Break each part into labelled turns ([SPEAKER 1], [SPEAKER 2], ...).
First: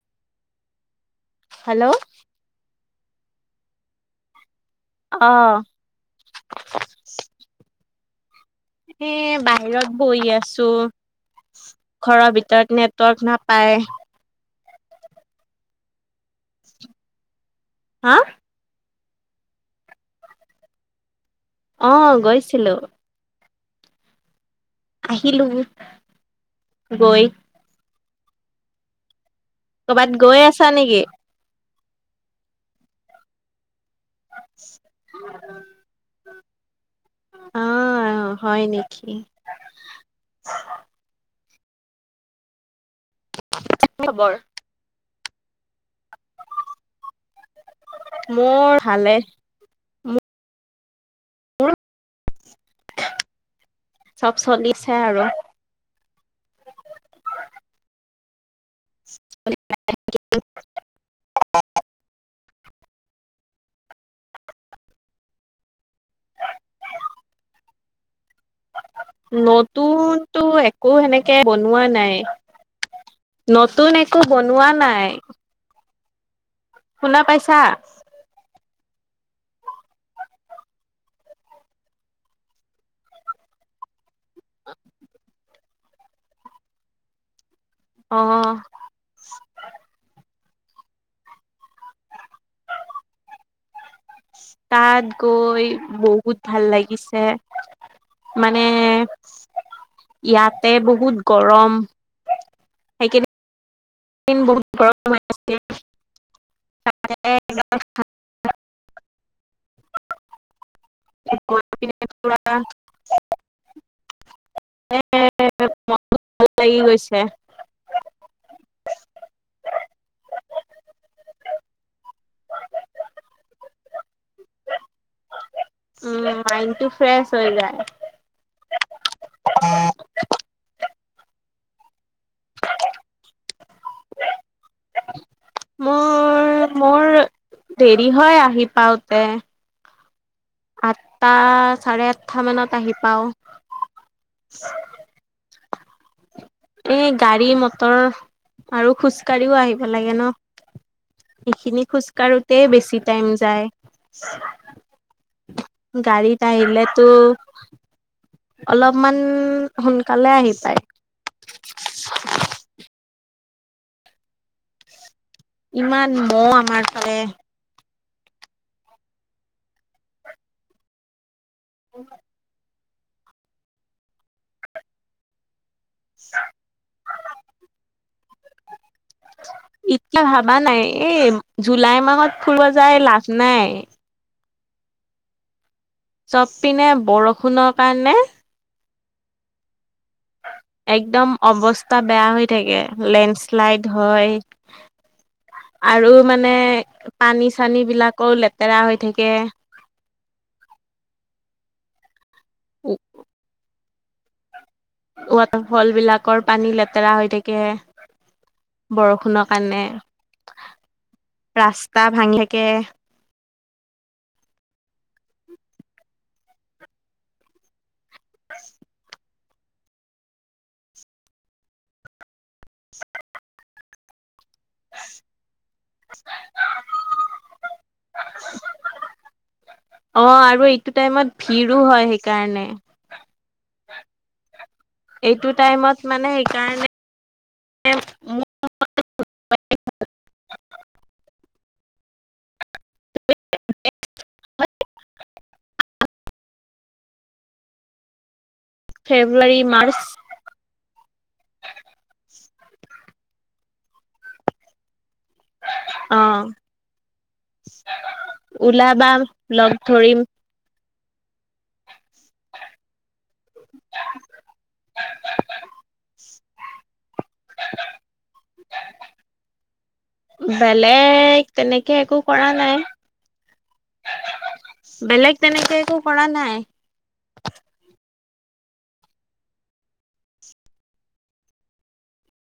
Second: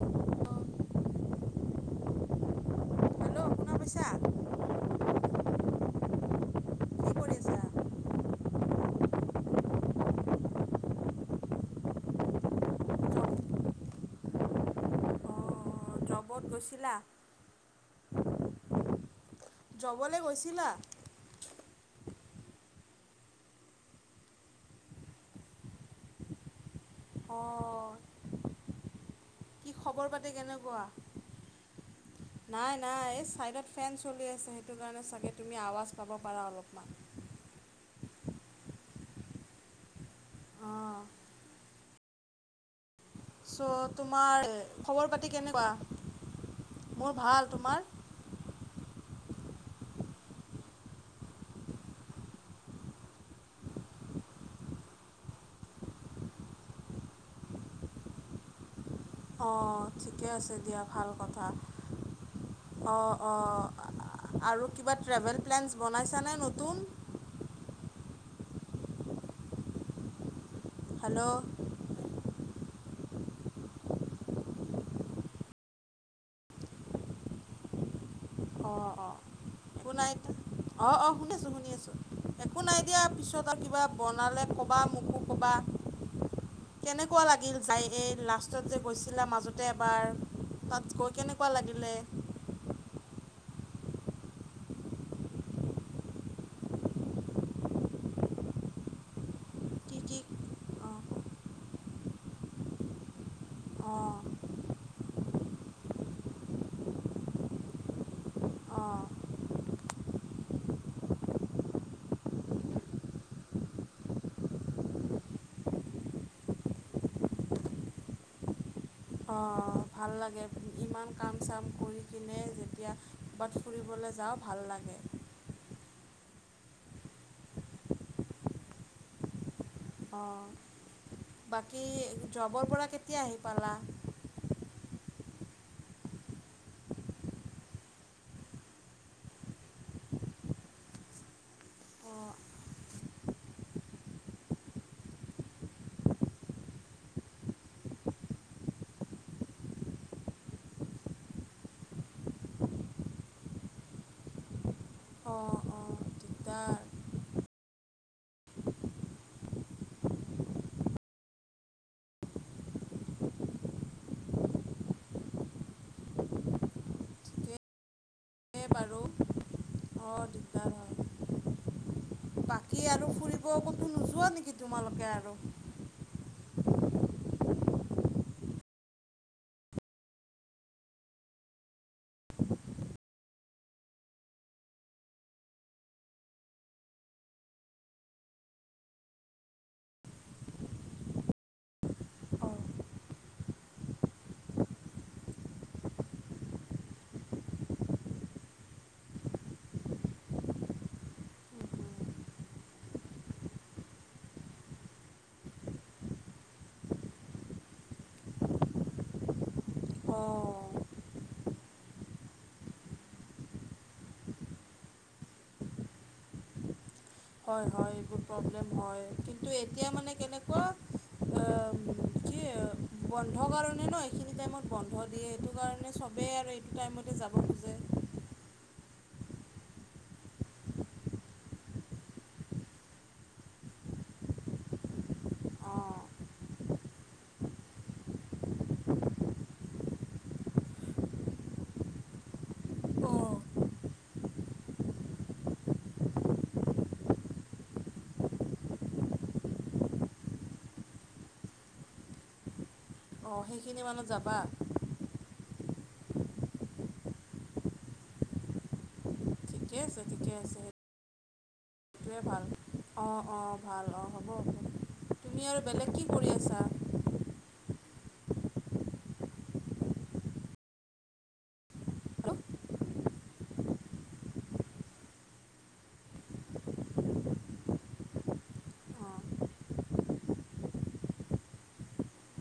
[SPEAKER 1] অ।
[SPEAKER 2] Hello?
[SPEAKER 1] সমস্যা।
[SPEAKER 2] অ।
[SPEAKER 1] কি কৰি আছা?
[SPEAKER 2] এ বাহিৰত বহি আছো। ঘৰৰ ভিতৰত নেটৱৰ্ক নাপায়।
[SPEAKER 1] বত গৈছিলা?
[SPEAKER 2] হা?
[SPEAKER 1] যবলৈ গৈছিলা
[SPEAKER 2] অ গৈছিলো আহিলো গৈ
[SPEAKER 1] অঁ কি
[SPEAKER 2] কৰ'বাত
[SPEAKER 1] খবৰ পাতে
[SPEAKER 2] গৈ আছা
[SPEAKER 1] কেনেকুৱা
[SPEAKER 2] নেকি
[SPEAKER 1] নাই, নাই এই চাইডত ফেন চলি আছে। সেইটো কাৰণে চাগে তুমি আৱাজ পাব পাৰা অলপমান।
[SPEAKER 2] অ', অ' হয় নেকি?
[SPEAKER 1] অহ', চ'
[SPEAKER 2] খবৰ
[SPEAKER 1] তোমাৰ খবৰ পাতি কেনেকুৱা? মোৰ ভাল, তোমাৰ?
[SPEAKER 2] মোৰ ভালেই--মোৰ চব চলিছে আৰু
[SPEAKER 1] অ', ঠিকে আছে দিয়া। ভাল কথা অ', অ', আৰু কিবা ট্ৰেভেল প্লেনছ বনাইছা নে? নতুন
[SPEAKER 2] নতুনটো একো সেনেকে বনোৱা নাই। নতুন একো বনোৱা নাই। শুনা পাইছা?
[SPEAKER 1] অ', অ' একো নাই অ' অ' শুনি আছোঁ, শুনি আছোঁ একো নাই দিয়া পিছত আৰু কিবা বনালে কবা, মোকো কবা, কেনেকুৱা লাগিল যাই? এই
[SPEAKER 2] অ
[SPEAKER 1] লাষ্টত যে গৈছিলা মাজতে এবাৰ তাত গৈ কেনেকুৱা লাগিলে।
[SPEAKER 2] তাত গৈ বহুত ভাল লাগিছে। মানে, ইয়াতে বহুত গৰম সেইখিনি,
[SPEAKER 1] অ',
[SPEAKER 2] এই কেইদিন বহুত গৰম [inaudible] আ চাৰে
[SPEAKER 1] অ',
[SPEAKER 2] তাত গৈ পেলাই এনেকুৱা এটা এ মনটো ভাল লাগি গৈছে।
[SPEAKER 1] অ', ভাল লাগে, ইমান কাম চাম কৰি কিনে যেতিয়া ক'ৰবাত ফুৰিবলৈ যাওঁ ভাল লাগে।
[SPEAKER 2] উম' মাইণ্ড টো ফ্ৰেছ হৈ যায়।
[SPEAKER 1] অ', বাকী জবৰ পৰা কেতিয়া আহি পালা?
[SPEAKER 2] মোৰ মোৰ, দেৰি হয় আহি পাওঁতে আঠটা চাৰে আঠটা মানত আহি পাওঁ। এই গাড়ী, মটৰ আৰু খোজকাাঢ়িও আহিব লাগে ন? এইখিনি খোজকাঢ়োতে বেছি টাইম যায়। গাড়ীত আহিল টো অলপমান সোনকালে আহি পায়। ইমান মহ আমাৰ ফালে
[SPEAKER 1] এই বাৰু অ' দিগদাৰ হয়।
[SPEAKER 2] অ',
[SPEAKER 1] বাকী আৰু ফুৰিব কতো নোযোৱা নেকি? তোমালোকে আৰু
[SPEAKER 2] স [inaudible] ইতয়া ভাবা নাই, এই জুলাই মাহত ফুৰিব যায় লাভ নাই। চবপিনে বৰষুণৰ কাৰণে, একদম অৱস্থা বেয়া হৈ থাকে লেণ্ডশ্লাইড হয়। আৰু মানে, পানী- ছানি বিলাকো লেতেৰা হৈ থাকে। ওঁও - ৱাটাৰফল বিলাকৰ পানী লেতেৰা হৈ থাকে বৰষুণৰ কাৰণে।
[SPEAKER 1] অঁ
[SPEAKER 2] ৰাস্তা ভাঙি থাকে।
[SPEAKER 1] হয়, হয় এইবোৰ প্ৰব্লেম হয় কিন্তু এতিয়া মানে কেনেকুৱা অঁ কি আ বন্ধ কাৰণে ন' এইখিনি টাইমত বন্ধ দিয়ে সেইটো কাৰণ ণে চবেই আৰু এইটো টাইমতে যাব খোজে।
[SPEAKER 2] অঁ -আৰু এইটো টাইমত ভিৰো হয় সেইকাৰণে। এইটো টাইমত মানে সেইকাৰণে ফ্ৰেব্ৰু ফেব্ৰুৱাৰী, মাৰ্চ।
[SPEAKER 1] অঁ -সেইখিনি মানত যাবা?
[SPEAKER 2] অঁ, ওলাবা। লগ
[SPEAKER 1] ঠিকেই আছে,
[SPEAKER 2] ধৰিম
[SPEAKER 1] ঠিকে আছে। সেইটোৱে ভাল। অঁ, অঁ ভাল অঁ হ'ব হ'ব। তুমি আৰু বেলেগ কি কৰি আছা? [inaudible]
[SPEAKER 2] বেলেগ তেনেকে একো কৰা নাই। বেলেগ তেনেকে একো কৰা নাই।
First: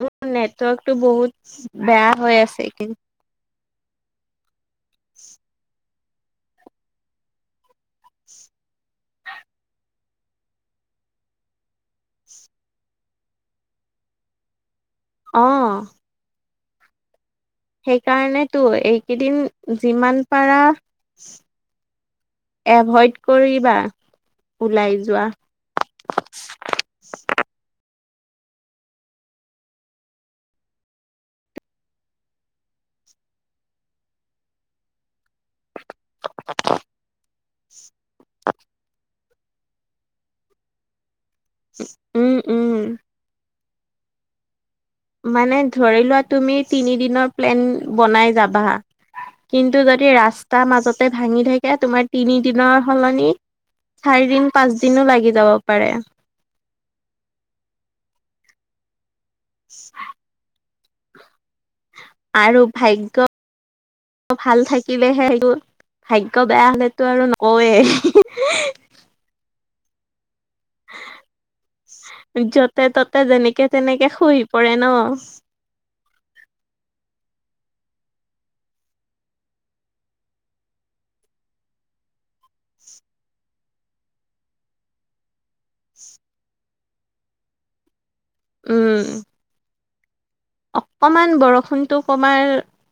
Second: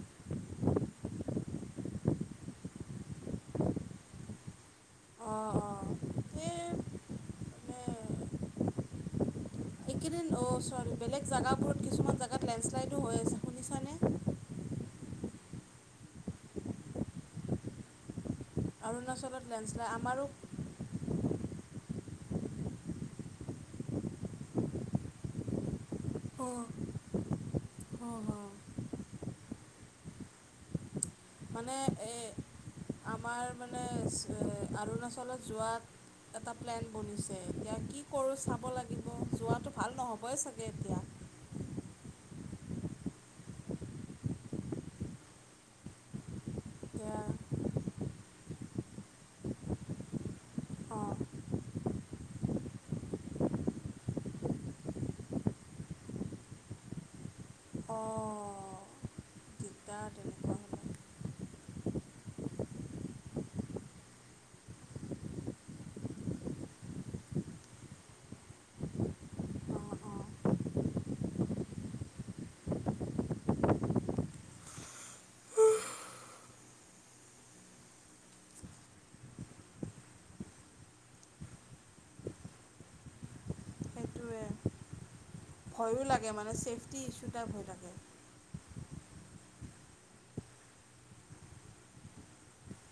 [SPEAKER 2] মোৰ নেটৱৰ্কটো বহুত বেয়া হৈ আছে কিন্ [inaudible]
[SPEAKER 1] এইকেইদিন অঁ চৰী, বেলেগ জেগাবোৰত কিছুমান জেগাত লেণ্ডচশ্লাইডো হৈ আছে। শুনিছানে?
[SPEAKER 2] অঁ। সেইকাৰণেইটো, এইকেইদিন যিমান পাৰা এভইড কৰিবা। ওলাই যোৱা।
[SPEAKER 1] হঁঅ, হঁঅ হঁঅ। মানে এ আমাৰ মানে এ--অৰুণাচলত যোৱাত এটা প্লেন বনিছে। এতিয়া কি কৰোঁ চাব লাগিব। যোৱাটো ভাল নহ'বই চাগে এতিয়া।
[SPEAKER 2] ওঁ, ওঁ। মানে ধৰি লোৱা তুমি তিনিদিনৰ প্লেন বনাই যাবা। কিন্তু যদি ৰাস্তাৰ মাজতে ভাঙি থাকে, তোমাৰ তিনিদিনৰ সলনি চাৰিদিন, পাঁচদিনো লাগি যাব পাৰে।
[SPEAKER 1] অঁ গীতা তেনেকুৱা।
[SPEAKER 2] আৰু ভাগ্যত ভাল থাকিলেহে ভাগ্য বেয়া হলেটো আৰু নকওঁয়েই। ইছ্‌ ই এ যতে- ততে যেনেকে- তেনেকে শুই পৰে ন?
[SPEAKER 1] সেইটোৱে। ভয়ো লাগে। মানে ছেফটি ইছ্যুটা ভয় লাগে।
[SPEAKER 2] উম। অকণমান বৰষুণটো কমাই,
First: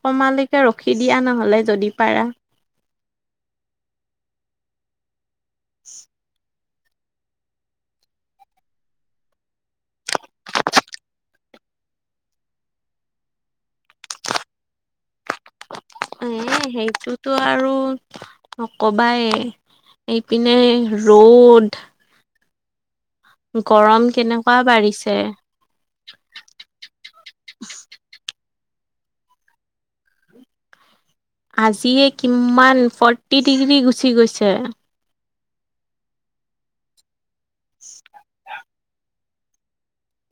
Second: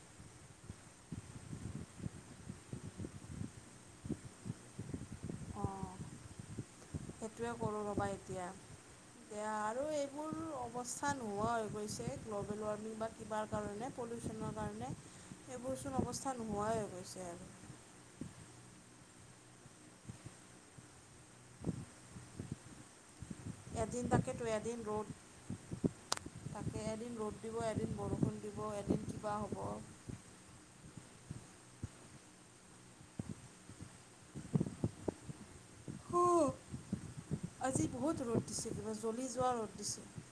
[SPEAKER 2] কমালৈকে ৰখি দিয়া নহ'লে যদি পাৰা। [inaudible]
[SPEAKER 1] সেইটোৱে কৰোঁ ৰ'বা এতিয়া। এইয়া আৰু এইবোৰ অৱস্থা নোহোৱা হৈ গৈছে। গ্ল'বেল ৱাৰ্মিং বাট কিবা কাৰণে, পলিউচনৰ কাৰণে এইবোৰচোন
[SPEAKER 2] এ
[SPEAKER 1] অৱস্থা নোহোৱাই গৈছে আৰু।
[SPEAKER 2] অঁ কবাই এইপিনে ৰ'দ। গৰম
[SPEAKER 1] এদিন তাকেতো
[SPEAKER 2] কেনেকুৱা
[SPEAKER 1] এদিন ৰ'দ
[SPEAKER 2] বাঢ়িছে
[SPEAKER 1] তাকে এদিন ৰ'দ দিব এদিন বৰষুণ দিব এদিন কিবা হ'ব
[SPEAKER 2] আজিয়ে কিমান ফ্ৰৰ্টি ডিগ্ৰী গুচি গৈছে
[SPEAKER 1] উহ আজি বহুত ৰদ দিছে কিবা জ্ব জ্বলি যোৱা ৰ'দ দিছোঁ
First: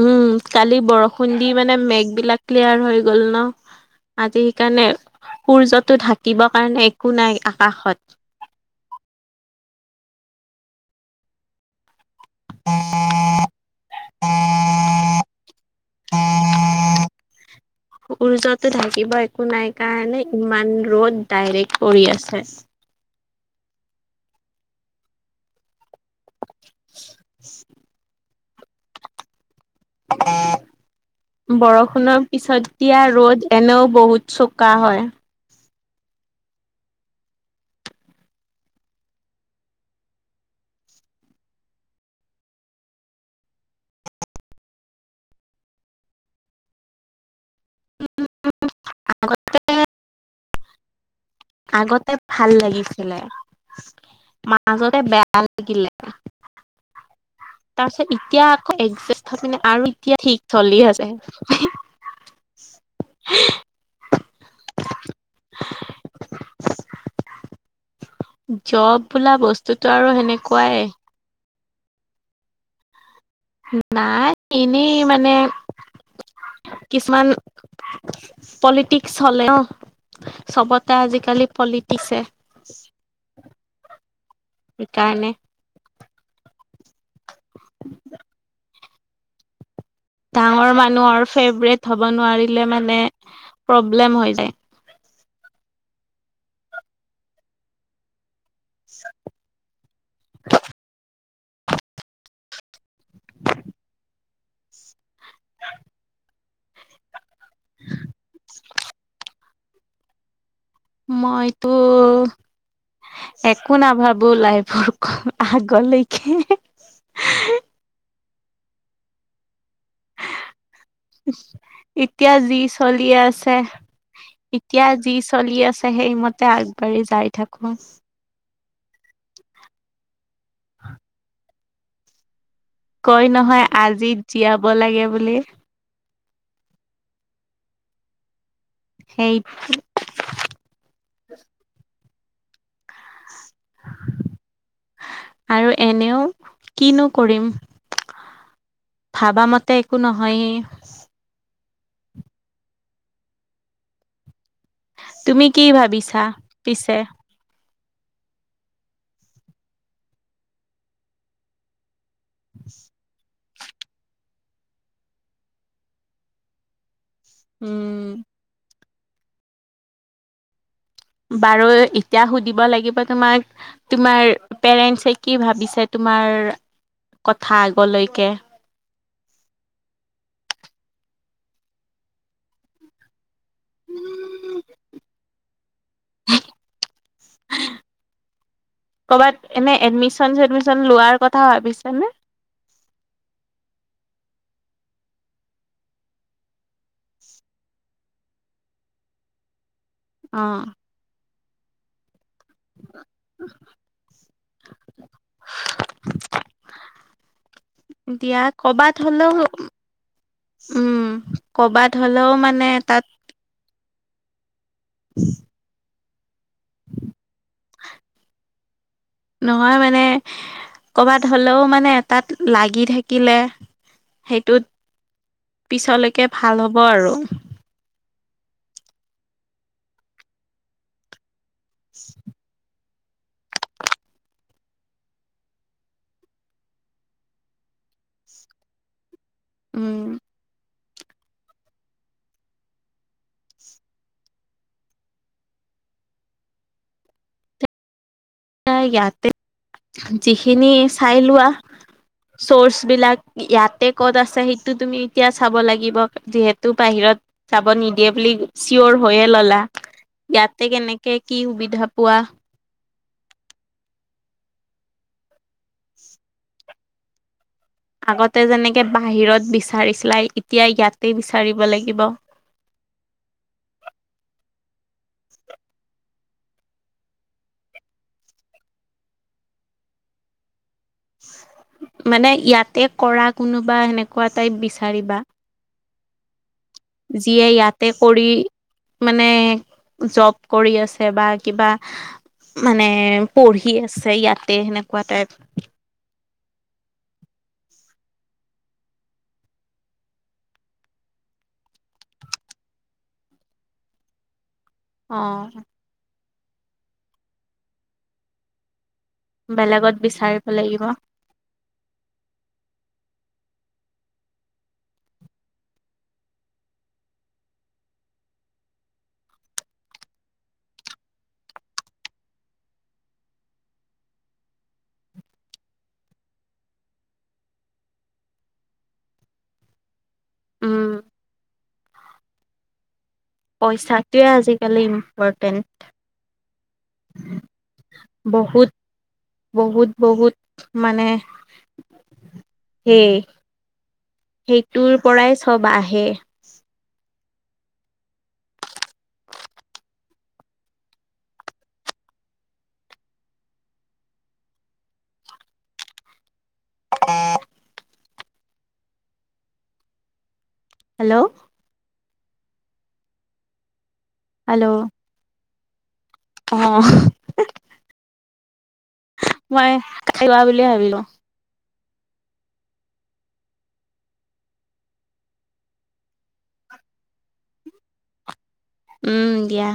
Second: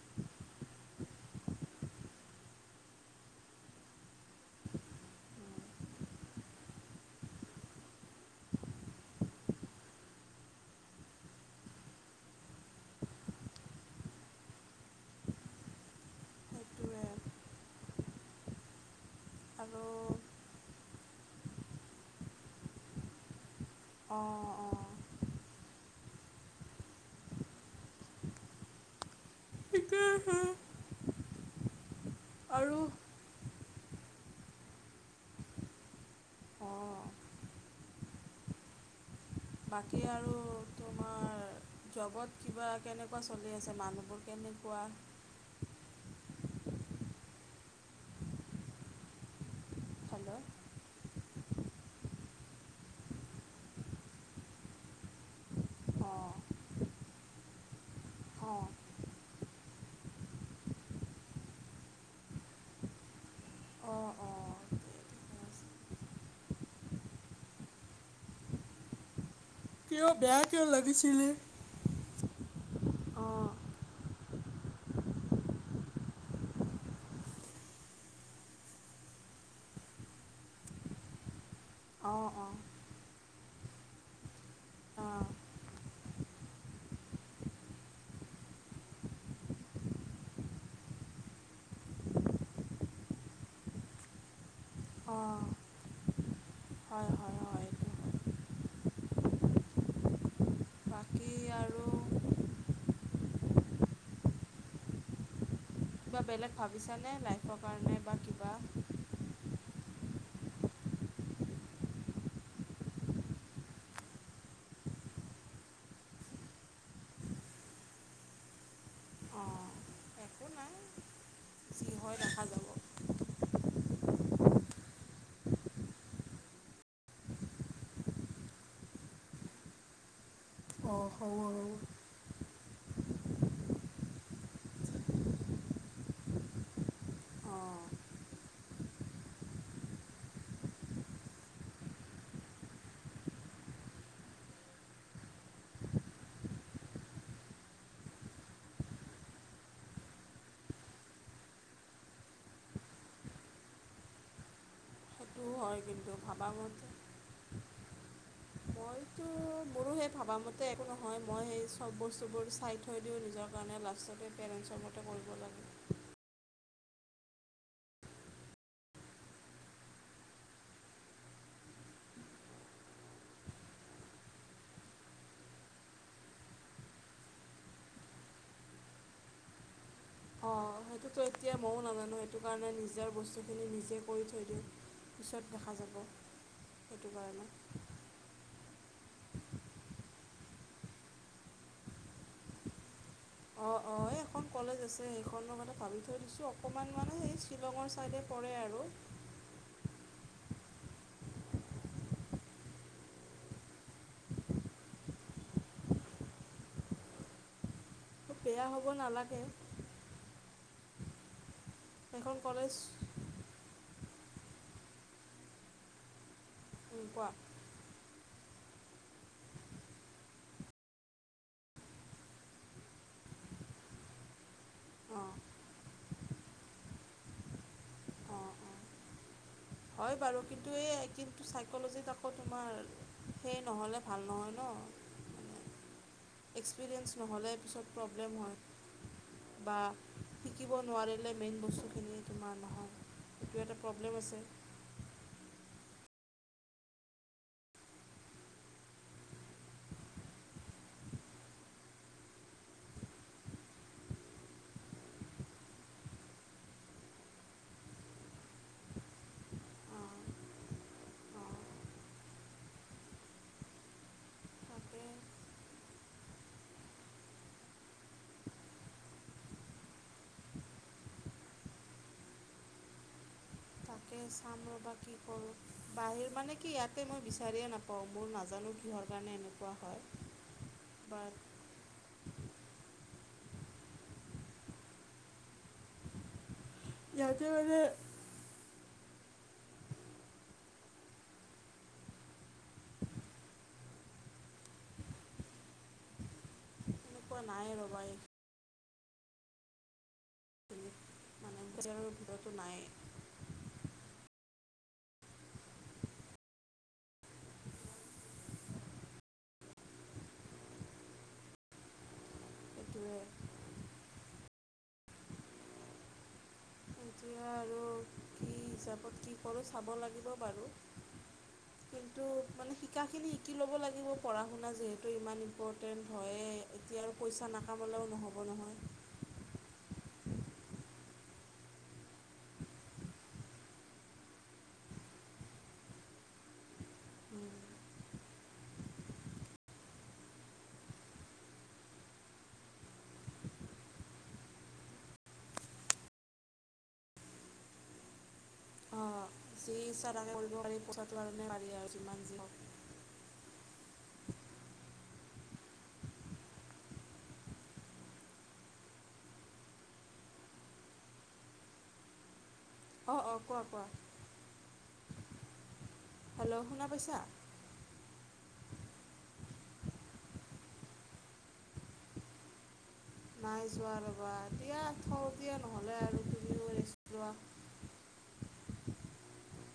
[SPEAKER 2] উম কালি বৰষুণ দি মানে মেঘ বিলাক ক্লিয়াৰ হৈ গ'ল ন আজি সেইকাৰণে সূৰ্যটো ঢাকিবৰ কাৰণে একো নাই আকাশত
[SPEAKER 1] [unintelligible]
[SPEAKER 2] টিট সূৰ্যটো ঢাকিব একো নাই কাৰণে ইমান ৰ'দ ডাইৰেক্টৰ পৰি আছে
[SPEAKER 1] অহ অহ
[SPEAKER 2] [unintelligible]
[SPEAKER 1] এতিয়া
[SPEAKER 2] টিট বৰষুণৰ পিছত দিয়া ৰ'দ এনেও বহুত চোকা হয়
[SPEAKER 1] বাকী আৰু তোমাৰ জৰ্ব কিবা কেনেকুৱা চলি আছে মানুহবোৰ কেনেকুৱা হেল্ল'
[SPEAKER 2] আগতে ভাল লাগিছিলে মাজতে বেয়া লাগিলে
[SPEAKER 1] [unintelligible]
[SPEAKER 2] তাৰ পিছত এতিয়া আকৌ এজাষ্ট হৈ পিনে আৰু এতিয়া ঠিক চলি আছে
[SPEAKER 1] অহ', অ'হ
[SPEAKER 2] জৰ্ব বোলা বস্তুতো আৰু সেনেকুৱাই
[SPEAKER 1] কেলে
[SPEAKER 2] নাই এনেই মানে কিছুমান পলিটিক্সি হলে ন চবতে আজিকালি পলিটিক্সি সেইকাৰণে [unintelligible] ডাঙৰ মানুহৰ আৰু ফেভৰেট হ'ব নোৱাৰিলে মানে প্ৰব্লেম হৈ যায়।
[SPEAKER 1] অ'হ হয়, হয়, হয়, এইটো
[SPEAKER 2] নিশ্চয় হয়
[SPEAKER 1] বাকী আৰু
[SPEAKER 2] [unintelligible]
[SPEAKER 1] কিবা বেলেগ ভাবিছা নে লাইফৰ কাৰণে বা কিবা?
[SPEAKER 2] মইটো একো নাভাবো লাইফৰ ক আগলৈকে হুহ
[SPEAKER 1] অ'হ
[SPEAKER 2] এতিয়া যি চলি আছে এতিয়া যি চলি আছে সেইমতে আগবাঢ়ি যায় থাকো।
[SPEAKER 1] অ'হ হও
[SPEAKER 2] কয় নহয় আজি জীয়াব লাগে বুলি।
[SPEAKER 1] অঁহ
[SPEAKER 2] সেইটো আৰু এনেও কিনো কৰিম ভাবা মতে একো নহয়। তুমি কি ভাবিছা পিছে?
[SPEAKER 1] মইতো মোৰো সেই ভবামতে একো নহয় মই সেই চব বস্তুবোৰ চাই থৈ দিওঁ নিজক সেইকাৰণে লাষ্টতে পেৰেণ্টছৰ মতে কৰিব লাগে।
[SPEAKER 2] উম। বাৰু এতিয়া সুধিব লাগিব তোমাক তোমাৰ পেৰেণ্টছে কি ভাবিছে তোমাৰ কথা আগলৈকে।
[SPEAKER 1] অঁ', সেইটোতো এতিয়া ময়ো নাজানো সেইটো কাৰণে নিজৰ বস্তুখিনি নিজে কৰি থৈ দিওঁ পিছত দেখা যাব সেইটো কাৰণে
[SPEAKER 2] কৰ'বাত এনে এডমিচন চেডমিচন লোৱাৰ কথা ভাবিছে নে?
[SPEAKER 1] অ', অ', এই এখন কলেজ আছে সেইখনৰ কথা ভাবি থৈ দিছো অকমান মানে হেই শ্বিলঙৰ ছাইডে পৰে আৰু
[SPEAKER 2] অ'
[SPEAKER 1] [inaudible] [inaudible]
[SPEAKER 2] দিয়া কৰবাত হলেও উম কৰবাত হ'লেও মানে তাত [inaudible]
[SPEAKER 1] কোৱা
[SPEAKER 2] নহয় মানে কৰ'বাত হলেও মানে তাত লাগি থাকিলে সেইটোত পিছলৈকে ভাল হ'ব আৰু
[SPEAKER 1] হয় বাৰু কিন্তু এই কিন্তু চাইক'ল'জিত আকৌ তোমাৰ সেই নহ'লে ভাল নহয় ন এক্সপিৰিয়েঞ্চ নহ'লে পিছত প্ৰব্লেম হয় বা
[SPEAKER 2] উম
[SPEAKER 1] শ ক নোৱাৰিলে মেইন বস্তুখিনি তোমাৰ নহয় সেইটো এটা প্ৰব্লেম আছে
[SPEAKER 2] এ ইয়াতে যিখিনি চাই লোৱা চৰ্চ বিলাক ইয়াতে ক'ত আছে সেইটো তুমি এতিয়া চাব লাগিব যিহেতু বাহিৰত যাব নিদিয়ে বুলি চিয়ৰ হৈয়ে ললা ইয়াতে কেনেকে কি সুবিধা পোৱা আগতে যেনেকে বাহিৰত বিচাৰিছিলাই এতিয়া ইয়াতে বিচাৰিব লাগিব
[SPEAKER 1] তাকে চাম ৰ'বা কি কৰোঁ বাহিৰ মানে কি ইয়াতে মই বিচাৰিয়ে নাপাওঁ মোৰ নাজানো কিহৰ কাৰণে এনেকুৱা হয় [inaudible] বাৰ
[SPEAKER 2] মানে ইয়াতে কৰা কোনোবা এনেকুৱা টাইপ বিচাৰিবা যিয়ে ইয়াতে কৰি মানে জব কৰি আছে বা কিবা মানে পঢ়ি আছে ইয়াতে সেনেকুৱা টাইপ
[SPEAKER 1] নাই ৰ'বাই মানে নিজাৰৰ ভিতৰতো নাই
[SPEAKER 2] অ বেলেগত বিচাৰিব লাগিব
[SPEAKER 1] তোৱে যোৱা আৰু কি কি হিচাপত কি কৰোঁ চাব লাগিব বাৰু কিন্তু মানে শিকাখিনি শিকি ল'ব লাগিব পঢ়া শুনা যিহেতু ইমান ইম্পৰ্টেণ্ট হয়ে এতিয়া আৰু পইচা নাকামলেও নহ'ব নহয়
[SPEAKER 2] উম পইচাটোৱে আজিকালি ইম্পৰ্টেণ্ট বহুত বহুত বহুত মানে সেই সেইটোৰ পৰাই চব আহে
[SPEAKER 1] অ যি ইচ্ছা তাকে কৰিব পাৰি পইচাটো কাৰণে পাৰি আৰু যিমান যি হক
[SPEAKER 2] [unintelligible] হেল্ল'
[SPEAKER 1] অ অ কোৱা কোৱা
[SPEAKER 2] হেল্ল' অ
[SPEAKER 1] হেল্ল' শুনা পাইছা
[SPEAKER 2] মই কাট খোৱা বুলিয়ে ভাবিলো
[SPEAKER 1] নাই যোৱা ৰবা দিয়া থ দিয়া নহ'লে আৰু তুমিও ৰেচ লোৱা
[SPEAKER 2] উম দিয়া